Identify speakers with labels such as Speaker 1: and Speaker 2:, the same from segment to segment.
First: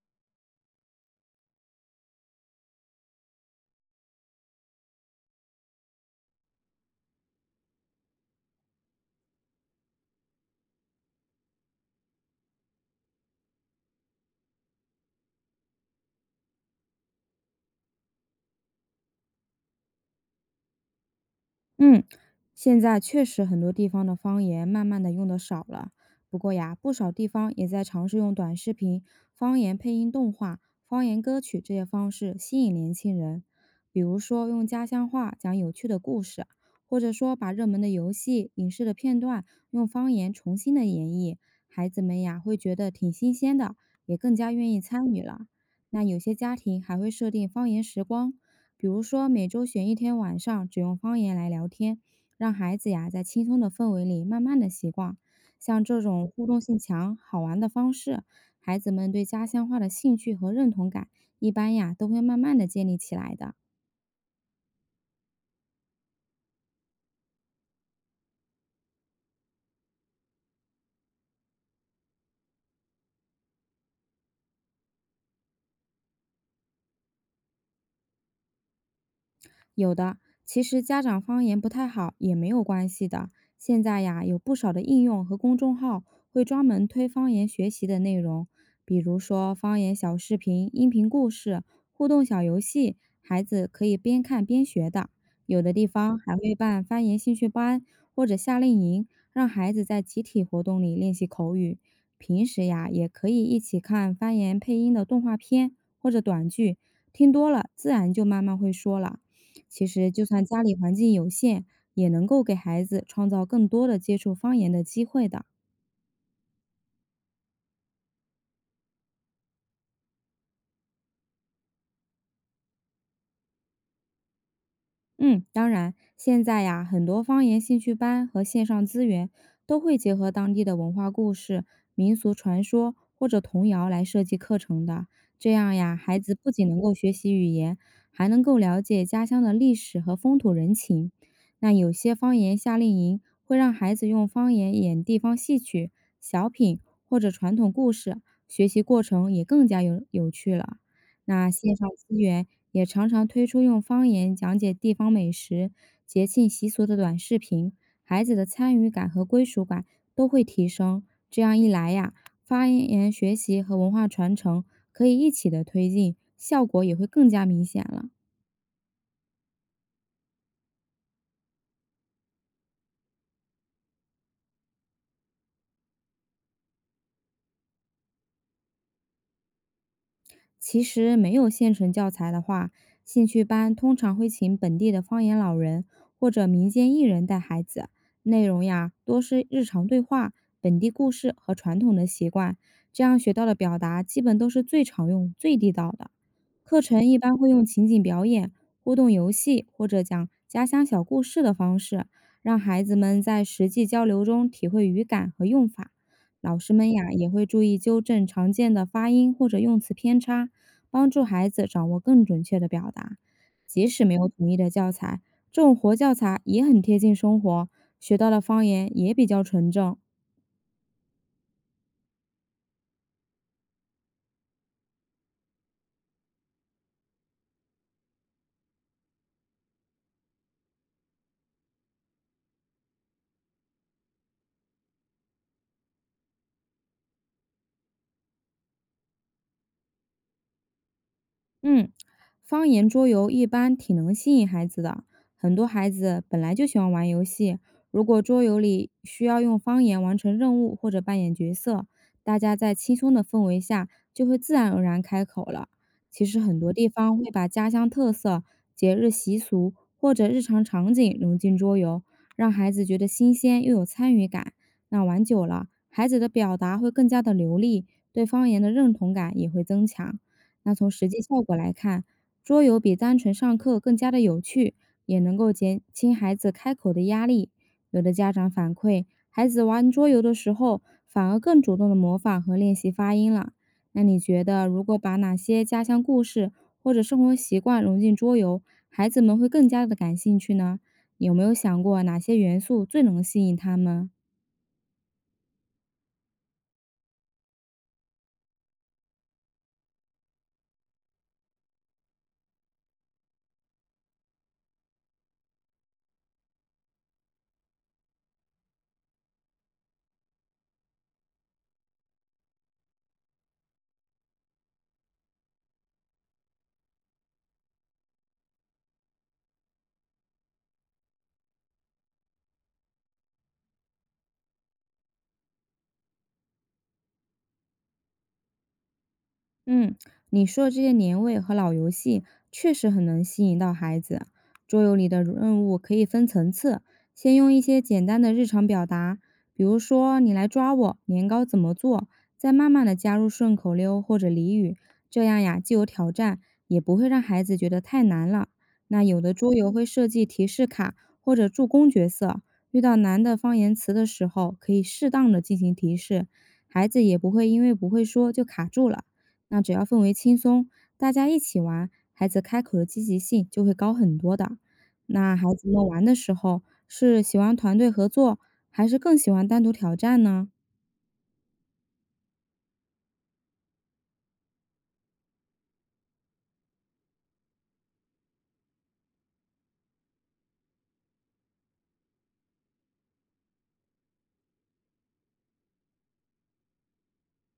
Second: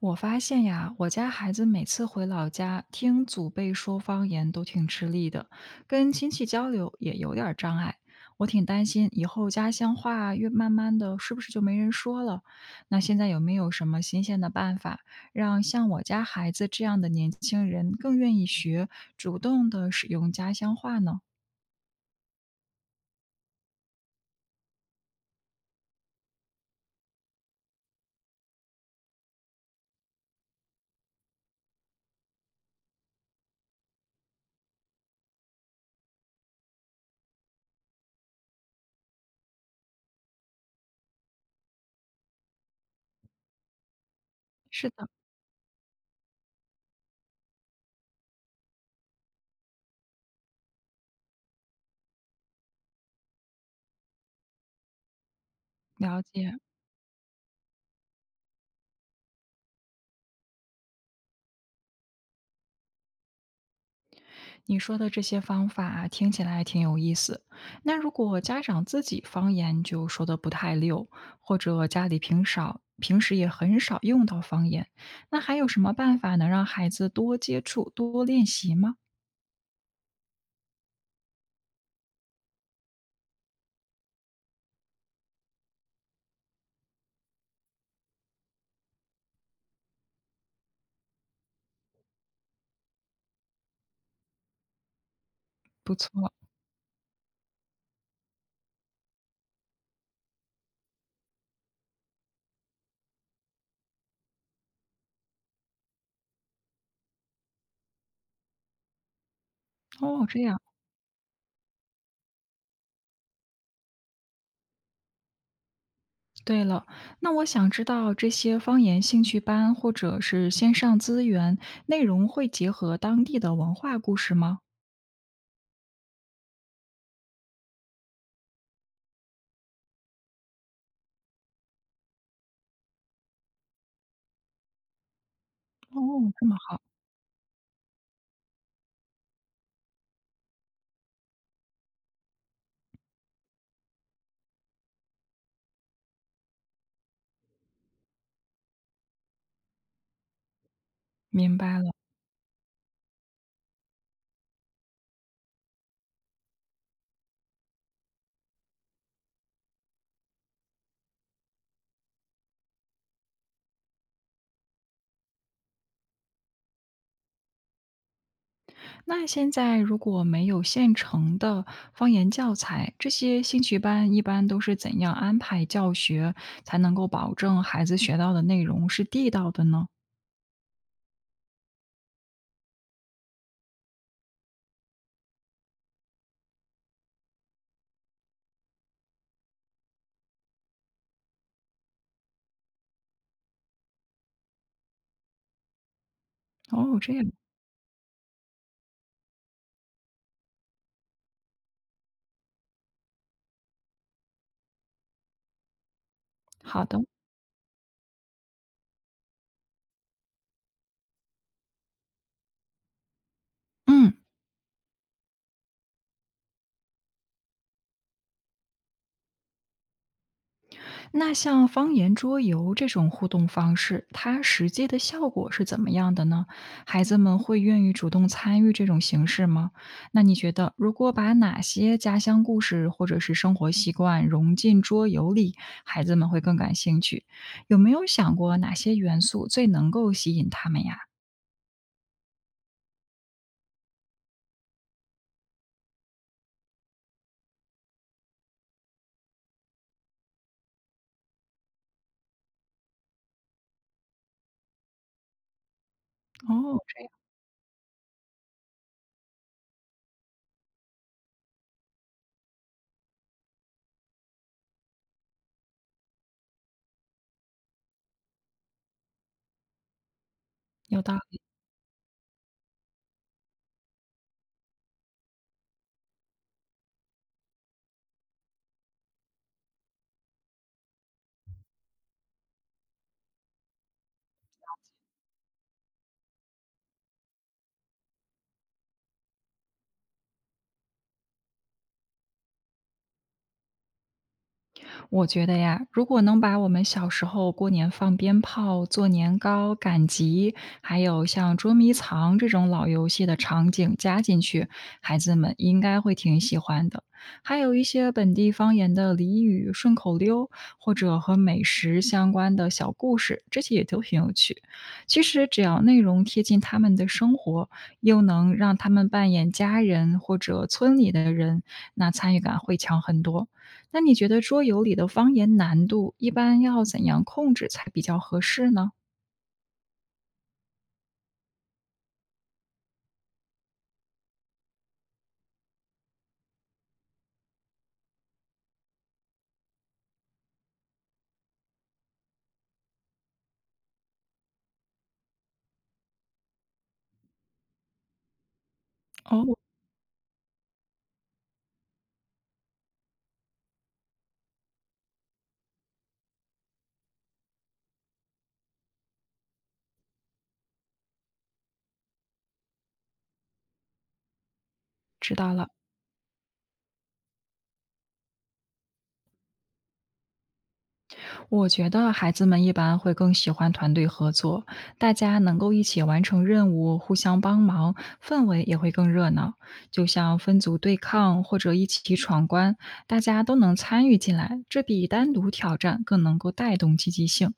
Speaker 1: 我发现呀，我家孩子每次回老家听祖辈说方言都挺吃力的，跟亲戚交流也有点儿障碍。我挺担心以后家乡话越慢慢的是不是就没人说了？那现在有没有什么新鲜的办法，让像我家孩子这样的年轻人更愿意学，主动的使用家乡话呢？
Speaker 2: 嗯，现在确实很多地方的方言慢慢的用的少了，不过呀，不少地方也在尝试用短视频、方言配音动画、方言歌曲这些方式吸引年轻人。比如说用家乡话讲有趣的故事，或者说把热门的游戏、影视的片段用方言重新的演绎，孩子们呀会觉得挺新鲜的，也更加愿意
Speaker 1: 是
Speaker 2: 参
Speaker 1: 的，
Speaker 2: 与了。那有些家庭还会设定方言时光，比如说每周选一天晚上，只用方言来聊天，让孩子呀在轻松的氛围里慢慢的习惯。像这
Speaker 1: 了
Speaker 2: 种互
Speaker 1: 解。
Speaker 2: 动性强、好玩的方式，孩子们对家乡话的兴趣和认同感，一般呀都会慢慢的建立起来的。
Speaker 1: 你说的这些方法啊听起来挺有意思。那如果家长自己方言就说的不太溜，或者家里平少平时也很少用到方言，那还有什么办法能让孩子多接触、多练习吗？
Speaker 2: 有的，其实家长方言不太好也没有关系的。现在呀，有不少的应用和公众号会专门推方言学习的内容，比如说方言小视频、音频故事、互动小游戏，孩子可以边看边学的。有的地
Speaker 1: 不错
Speaker 2: 方还会办方言兴趣班或者夏令营，让孩子在集体活动里练习口语。平时呀，也可以一起看方言配音的动画片或者短剧，听多了自然就慢慢会说了。其实，就
Speaker 1: 哦，这
Speaker 2: 算
Speaker 1: 样。
Speaker 2: 家里环境有限，也能够给孩子创造更多的接触方言的机会的。
Speaker 1: 对了，那我想知道这些方言兴趣班或者是线上资源内容会结合当地的文化故事吗？
Speaker 2: 嗯，当然，现在呀，很多方言兴趣班和线上资源都会结合当地的文化故事、民俗传说或者童谣来设计课程的。这样呀，
Speaker 1: 哦，
Speaker 2: 孩子
Speaker 1: 这
Speaker 2: 不
Speaker 1: 么
Speaker 2: 仅能
Speaker 1: 好，
Speaker 2: 够学习语言，还能够了解家乡的历史和风土人情。那有些方言夏令营会让孩子用方言演地方戏曲、小品或者传统故事，学习过程也更加有趣了。那
Speaker 1: 明
Speaker 2: 线
Speaker 1: 白
Speaker 2: 上
Speaker 1: 了。
Speaker 2: 资源也常常推出用方言讲解地方美食、节庆习俗的短视频，孩子的参与感和归属感都会提升。这样一来呀，方言学习和文化传承可以一起的推进，效果也会更加明显了。
Speaker 1: 那现在如果没有现成的方言教材，这些兴趣班一般都是怎样安排教学，才能够保证孩子学到的内容是地道的呢？
Speaker 2: 其实没有现成教材的话，兴趣班通常会请本地的方言老人或者民间艺人带孩子，内容呀多是日常对话、本地故事和传统的习惯，这样学到的表达基本都是最常用、最地道的。课
Speaker 1: 哦，
Speaker 2: 程
Speaker 1: 这
Speaker 2: 一
Speaker 1: 样，
Speaker 2: 般会用情景表演、互动游戏或者讲家乡小故事的方式，让孩子们在实际交流中体会语感和用法。老师
Speaker 1: 好
Speaker 2: 们
Speaker 1: 的，
Speaker 2: 呀也会注意纠正常见的发音或者用词偏差，帮助孩子掌握更准确的表达。即使没
Speaker 1: 嗯。
Speaker 2: 有统一的教材，这种活教材也很贴近生活，学到的方言也比较纯正。
Speaker 1: 那像方言桌游这种互动方式，它实际的效果是怎么样的呢？孩子们会愿意主动参与这种形式吗？那你觉得，如果把哪些家乡故事或者是生活习惯融进桌游里，孩子们会更感兴趣？有没有想过哪些元素最能够吸引他们呀？
Speaker 2: 嗯，方言桌游一般挺能吸引孩子的，很多孩子本来就喜欢玩游戏。如果桌游里需要用方言完成任务或者扮演角色，大家在轻松的氛围下就会自然而然开口了。其实很多
Speaker 1: 哦，
Speaker 2: 地方会把家乡特色、节日习俗或者日常场景融进桌游，让孩子觉得新鲜又有参与感。那玩久了，孩子的表达会更加的流利，对方言的认同感也会增强。那从
Speaker 1: 有
Speaker 2: 实
Speaker 1: 道
Speaker 2: 际效
Speaker 1: 理。
Speaker 2: 果来看，桌游比单纯上课更加的有趣，也能够减轻孩子开口的压力。有的家长反馈，孩子玩桌游的时候，反而更主动的模仿和练习发音了。那你觉得，如果把哪些家乡故事或者生活习惯融进桌游，孩子们会更加的感兴趣呢？有没有想过哪些元素最能吸引他们？
Speaker 1: 我觉得呀，如果能把我们小时候过年放鞭炮、做年糕、赶集，还有像捉迷藏这种老游戏的场景加进去，孩子们应该会挺喜欢的。还有一些本地方言的俚语、顺口溜，或者和美食相关的小故事，这些也都挺有趣。其实只要内容贴近他们的生活，又能让他们扮演家人或者村里的人，那参与感会强很多。那你觉得桌游里的方言难度一般要怎样控制才比较合适呢？
Speaker 2: 嗯，你说的这些年味和老游戏确实很能吸引到孩子。桌游里的任务可以分层次，先用一些简单的日常表达，比如说“你来抓我”，年糕怎么做，再慢慢的加入顺口溜或者俚语，这样呀既有挑战，也不会让孩子觉得太难了。那有的
Speaker 1: 哦，
Speaker 2: 桌游会设计提示卡或者助攻角色，遇到难的方言词的时候，可以适当的进行提示，孩子也不会因为不会说就卡住了。那只要氛围轻松，大家一起玩，孩子开口的积极性就会高很多的。那
Speaker 1: 知
Speaker 2: 孩
Speaker 1: 道
Speaker 2: 子
Speaker 1: 了，
Speaker 2: 们玩的时候，是喜欢团队合作，还是更喜欢单独挑战呢？
Speaker 1: 我觉得孩子们一般会更喜欢团队合作，大家能够一起完成任务，互相帮忙，氛围也会更热闹。就像分组对抗或者一起闯关，大家都能参与进来，这比单独挑战更能够带动积极性。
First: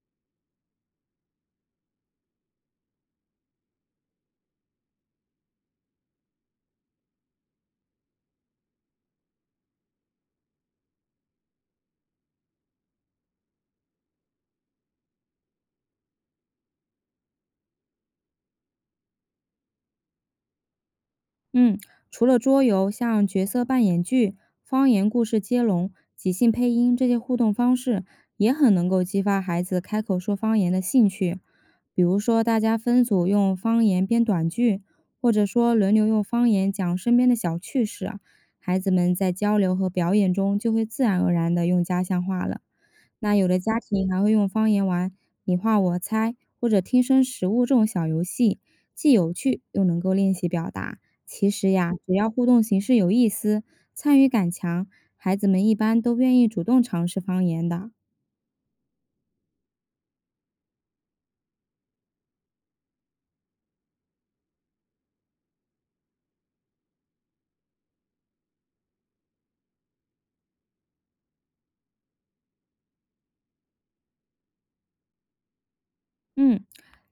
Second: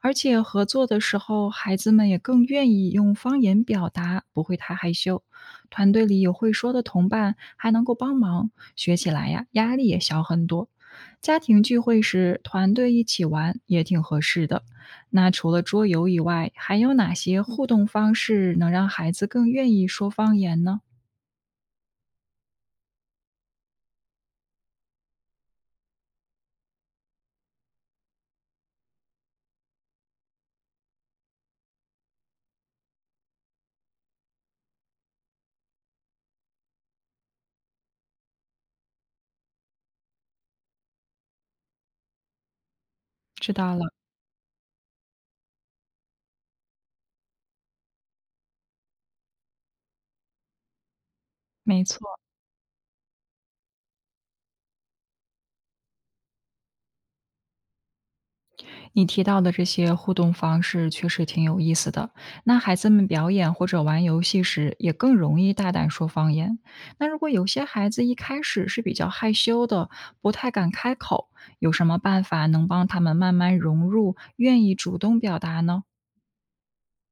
Speaker 1: 而且合作的时候，孩子们也更愿意用方言表达，不会太害羞。团队里有会说的同伴，还能够帮忙，学起来呀，压力也小很多。家庭聚会时，团队一起玩也挺合适的。那除了桌游以外，还有哪些互动方式能让孩子更愿意说方言呢？
Speaker 2: 嗯，除了桌游，像角色扮演剧、方言故事接龙、即兴配音这些互动方式，也很能够激发孩子开口说方言的兴趣。比如说，大家分组用方言编短剧，或者说轮流用方言讲身边的小趣事啊孩子们在交流和表演中就会自然而然地用家乡话了。那有
Speaker 1: 知
Speaker 2: 的
Speaker 1: 道
Speaker 2: 家
Speaker 1: 了，
Speaker 2: 庭还会用方言玩你画我猜或者听声识物这种小游戏，既有趣又能够练习表达。其实
Speaker 1: 没
Speaker 2: 呀，只
Speaker 1: 错。
Speaker 2: 要互动形式有意思，参与感强，孩子们一般都愿意主动尝试方言的。
Speaker 1: 你提到的这些互动方式确实挺有意思的。那孩子们表演或者玩游戏时，也更容易大胆说方言。那如果有些孩子一开始是比较害羞的，不太敢开口，有什么办法能帮他们慢慢融入，愿意主动表达呢？
Speaker 2: 嗯，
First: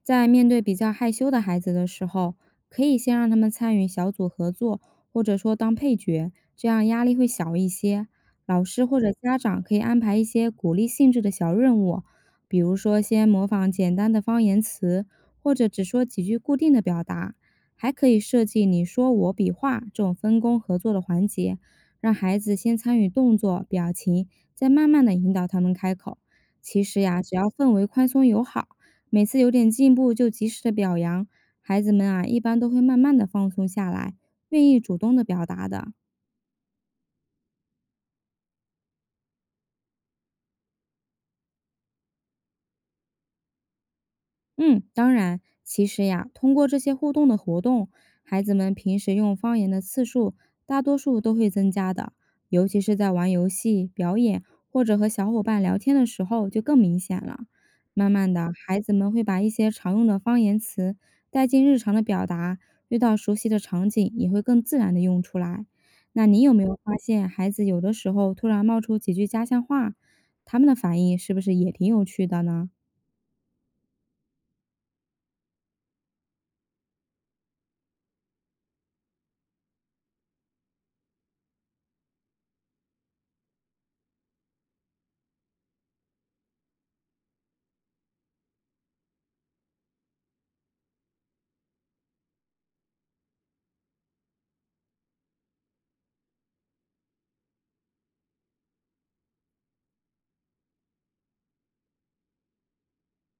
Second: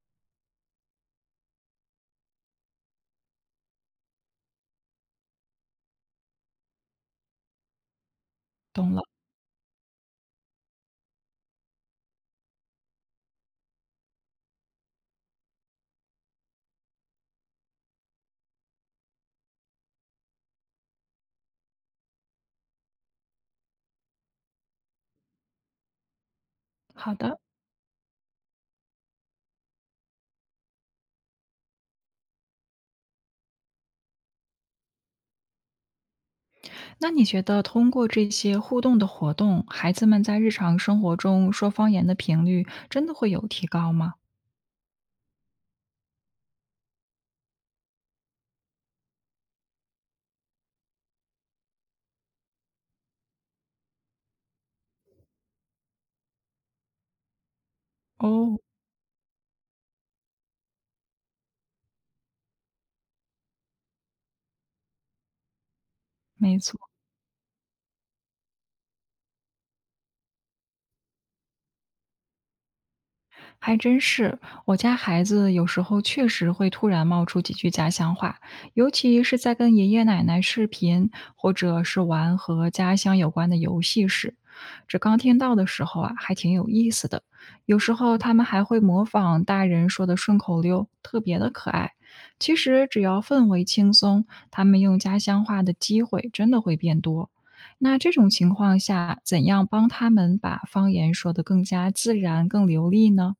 Speaker 2: 在面对比较害羞的孩子的时候，可以先让他们参与小组合作，或者说当配角，这样压力会小一些。老师
Speaker 1: 懂
Speaker 2: 或
Speaker 1: 了。
Speaker 2: 者家长可以安排一些鼓励性质的小任务，比如说先模仿简单的方言词，或者只说几句固定的表达。还可以设计你说我比划这种分工合作的环节，让孩子先参与动作、表情，再慢慢的引导他们开口。其实
Speaker 1: 好
Speaker 2: 呀，只
Speaker 1: 的，
Speaker 2: 要氛围宽松友好。每次有点进步就及时的表扬，孩子们啊一般都会慢慢的放松下来，愿意主动的表达的。
Speaker 1: 那你觉得通过这些互动的活动，孩子们在日常生活中说方言的频率真的会有提高吗？
Speaker 2: 嗯，当然，其实呀，通过这些互动的活动，孩子们平时用方言的次数大多数都会增加的，尤其是在玩游戏、表演或者和小伙伴聊天的时候，就更明显了。慢慢的，
Speaker 1: 哦，
Speaker 2: 孩子们会把一些常用的方言词带进日常的表达，遇到熟悉的场景也会更自然的用出来。那你有
Speaker 1: 没
Speaker 2: 没
Speaker 1: 错。
Speaker 2: 有发现，孩子有的时候突然冒出几句家乡话，他们的反应是不是也挺有趣的呢？
Speaker 1: 还真是，我家孩子有时候确实会突然冒出几句家乡话，尤其是在跟爷爷奶奶视频，或者是玩和家乡有关的游戏时，这刚听到的时候啊，还挺有意思的。有时候他们还会模仿大人说的顺口溜，特别的可爱。其实只要氛围轻松，他们用家乡话的机会真的会变多。那这种情况下，怎样帮他们把方言说得更加自然、更流利呢？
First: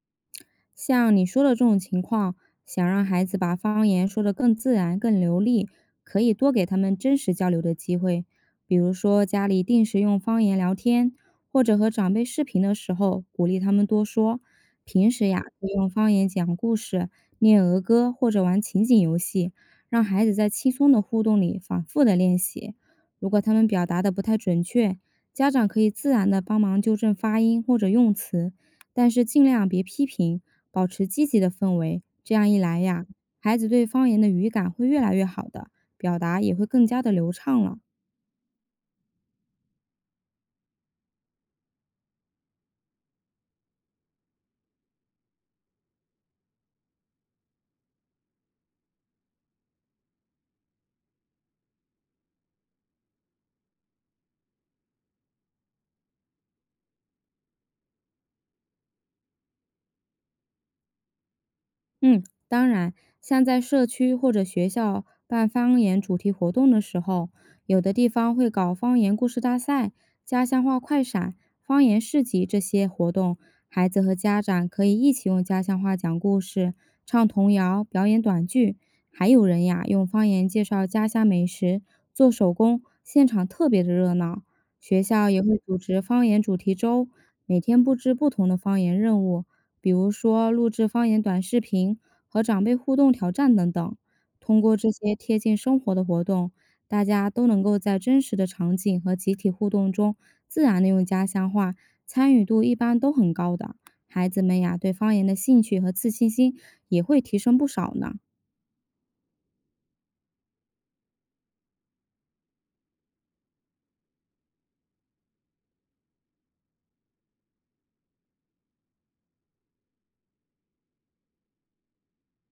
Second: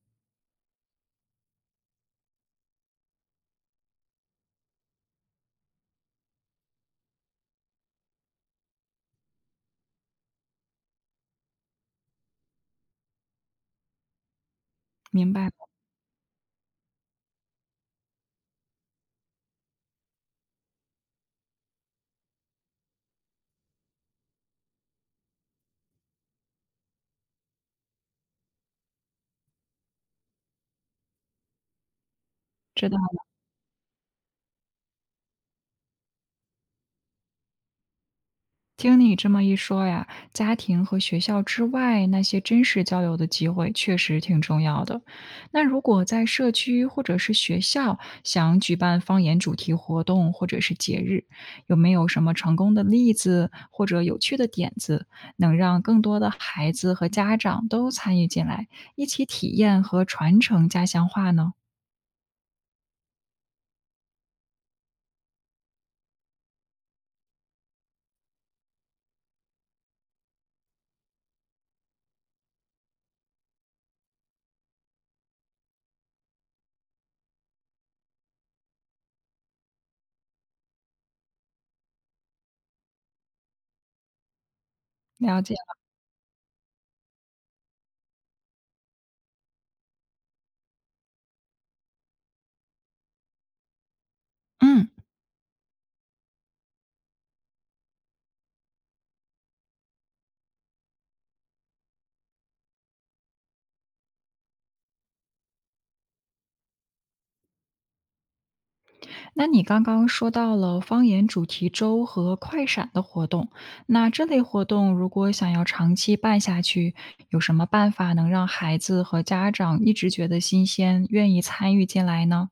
Speaker 2: 像你说的这种情况，想让孩子把方言说得更自然、更流利，可以多给他们真实交流的机会，比如说家里定时用方言聊天，或者和长辈视频的时候鼓励他们多说。平时
Speaker 1: 明
Speaker 2: 呀，
Speaker 1: 白了
Speaker 2: 可以用方言讲故事、念儿歌或者玩情景游戏，让孩子在轻松的互动里反复的练习。如果他们表达的不太准确，家长可以自然的帮忙纠正发音或者用词，但是尽量别批评，保持积极的氛围。这样一来
Speaker 1: 知道
Speaker 2: 呀，
Speaker 1: 了。
Speaker 2: 孩子对方言的语感会越来越好的，表达也会更加的流畅了。
Speaker 1: 听你这么一说呀，家庭和学校之外那些真实交流的机会确实挺重要的。那如果在社区或者是学校想举办方言主题活动或者是节日，有没有什么成功的例子或者有趣的点子，能让更多的孩子和家长都参与进来，一起体验和传承家乡话呢？
Speaker 2: 嗯，当然，像在社区或者学校办方言主题活动的时候，有的地方会搞方言故事大赛、家乡话快闪、方言市集这些活动，孩子和家长可以一起用家乡话讲故事、唱童谣、表演短剧，还有人呀用方言介绍家乡美食、做手工，现场特别的热闹。学校也
Speaker 1: 了解
Speaker 2: 会组
Speaker 1: 了
Speaker 2: 织方言主题周，每天布置不同的方言任务。比如说录制方言短视频和长辈互动挑战等等。通过
Speaker 1: 嗯。
Speaker 2: 这些贴近生活的活动，大家都能够在真实的场景和集体互动中自然的用家乡话，参与度一般都很高的。孩子们呀，对方言的兴趣和自信心也会提升不少呢。
Speaker 1: 那你刚刚说到了方言主题周和快闪的活动，那这类活动如果想要长期办下去，有什么办法能让孩子和家长一直觉得新鲜，愿意参与进来呢？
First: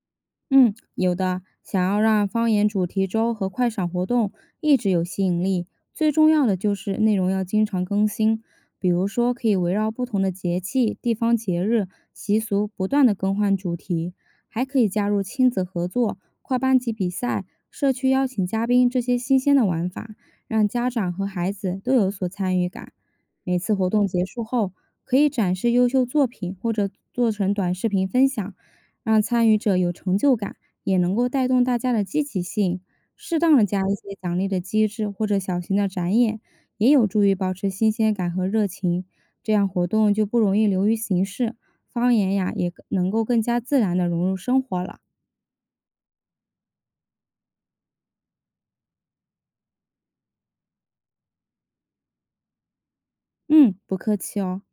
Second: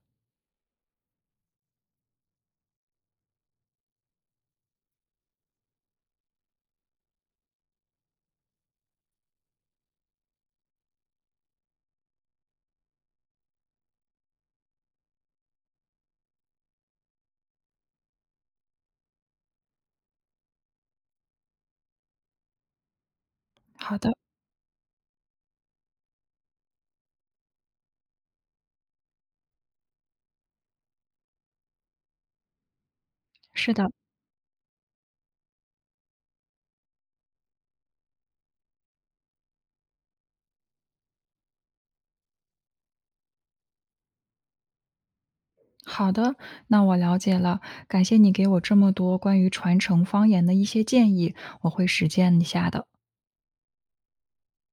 Speaker 2: 嗯，有的。想要让方言主题周和快闪活动一直有吸引力，最重要的就是内容要经常更新。比如说，可以围绕不同的节气、地方节日、习俗不断的更换主题，还可以加入亲子合作、跨班级比赛、社区邀请嘉宾这些新鲜的玩法，让家长和孩子都有所参与感。每次活
Speaker 1: 好
Speaker 2: 动
Speaker 1: 的，
Speaker 2: 结束后，可以展示优秀作品或者做成短视频分享。让参与者有成就感，也能够带动大家的积极性。适当的
Speaker 1: 是
Speaker 2: 加
Speaker 1: 的，
Speaker 2: 一些奖励的机制或者小型的展演，也有助于保持新鲜感和热情，这样活动就不容易流于形式，方言呀也更能够更加自然的融入生活了。
Speaker 1: 好的，那我了解了，感谢你给我这么多关于传承方言的一些建议，我会实践一下的。
Speaker 2: 嗯，不客气哦。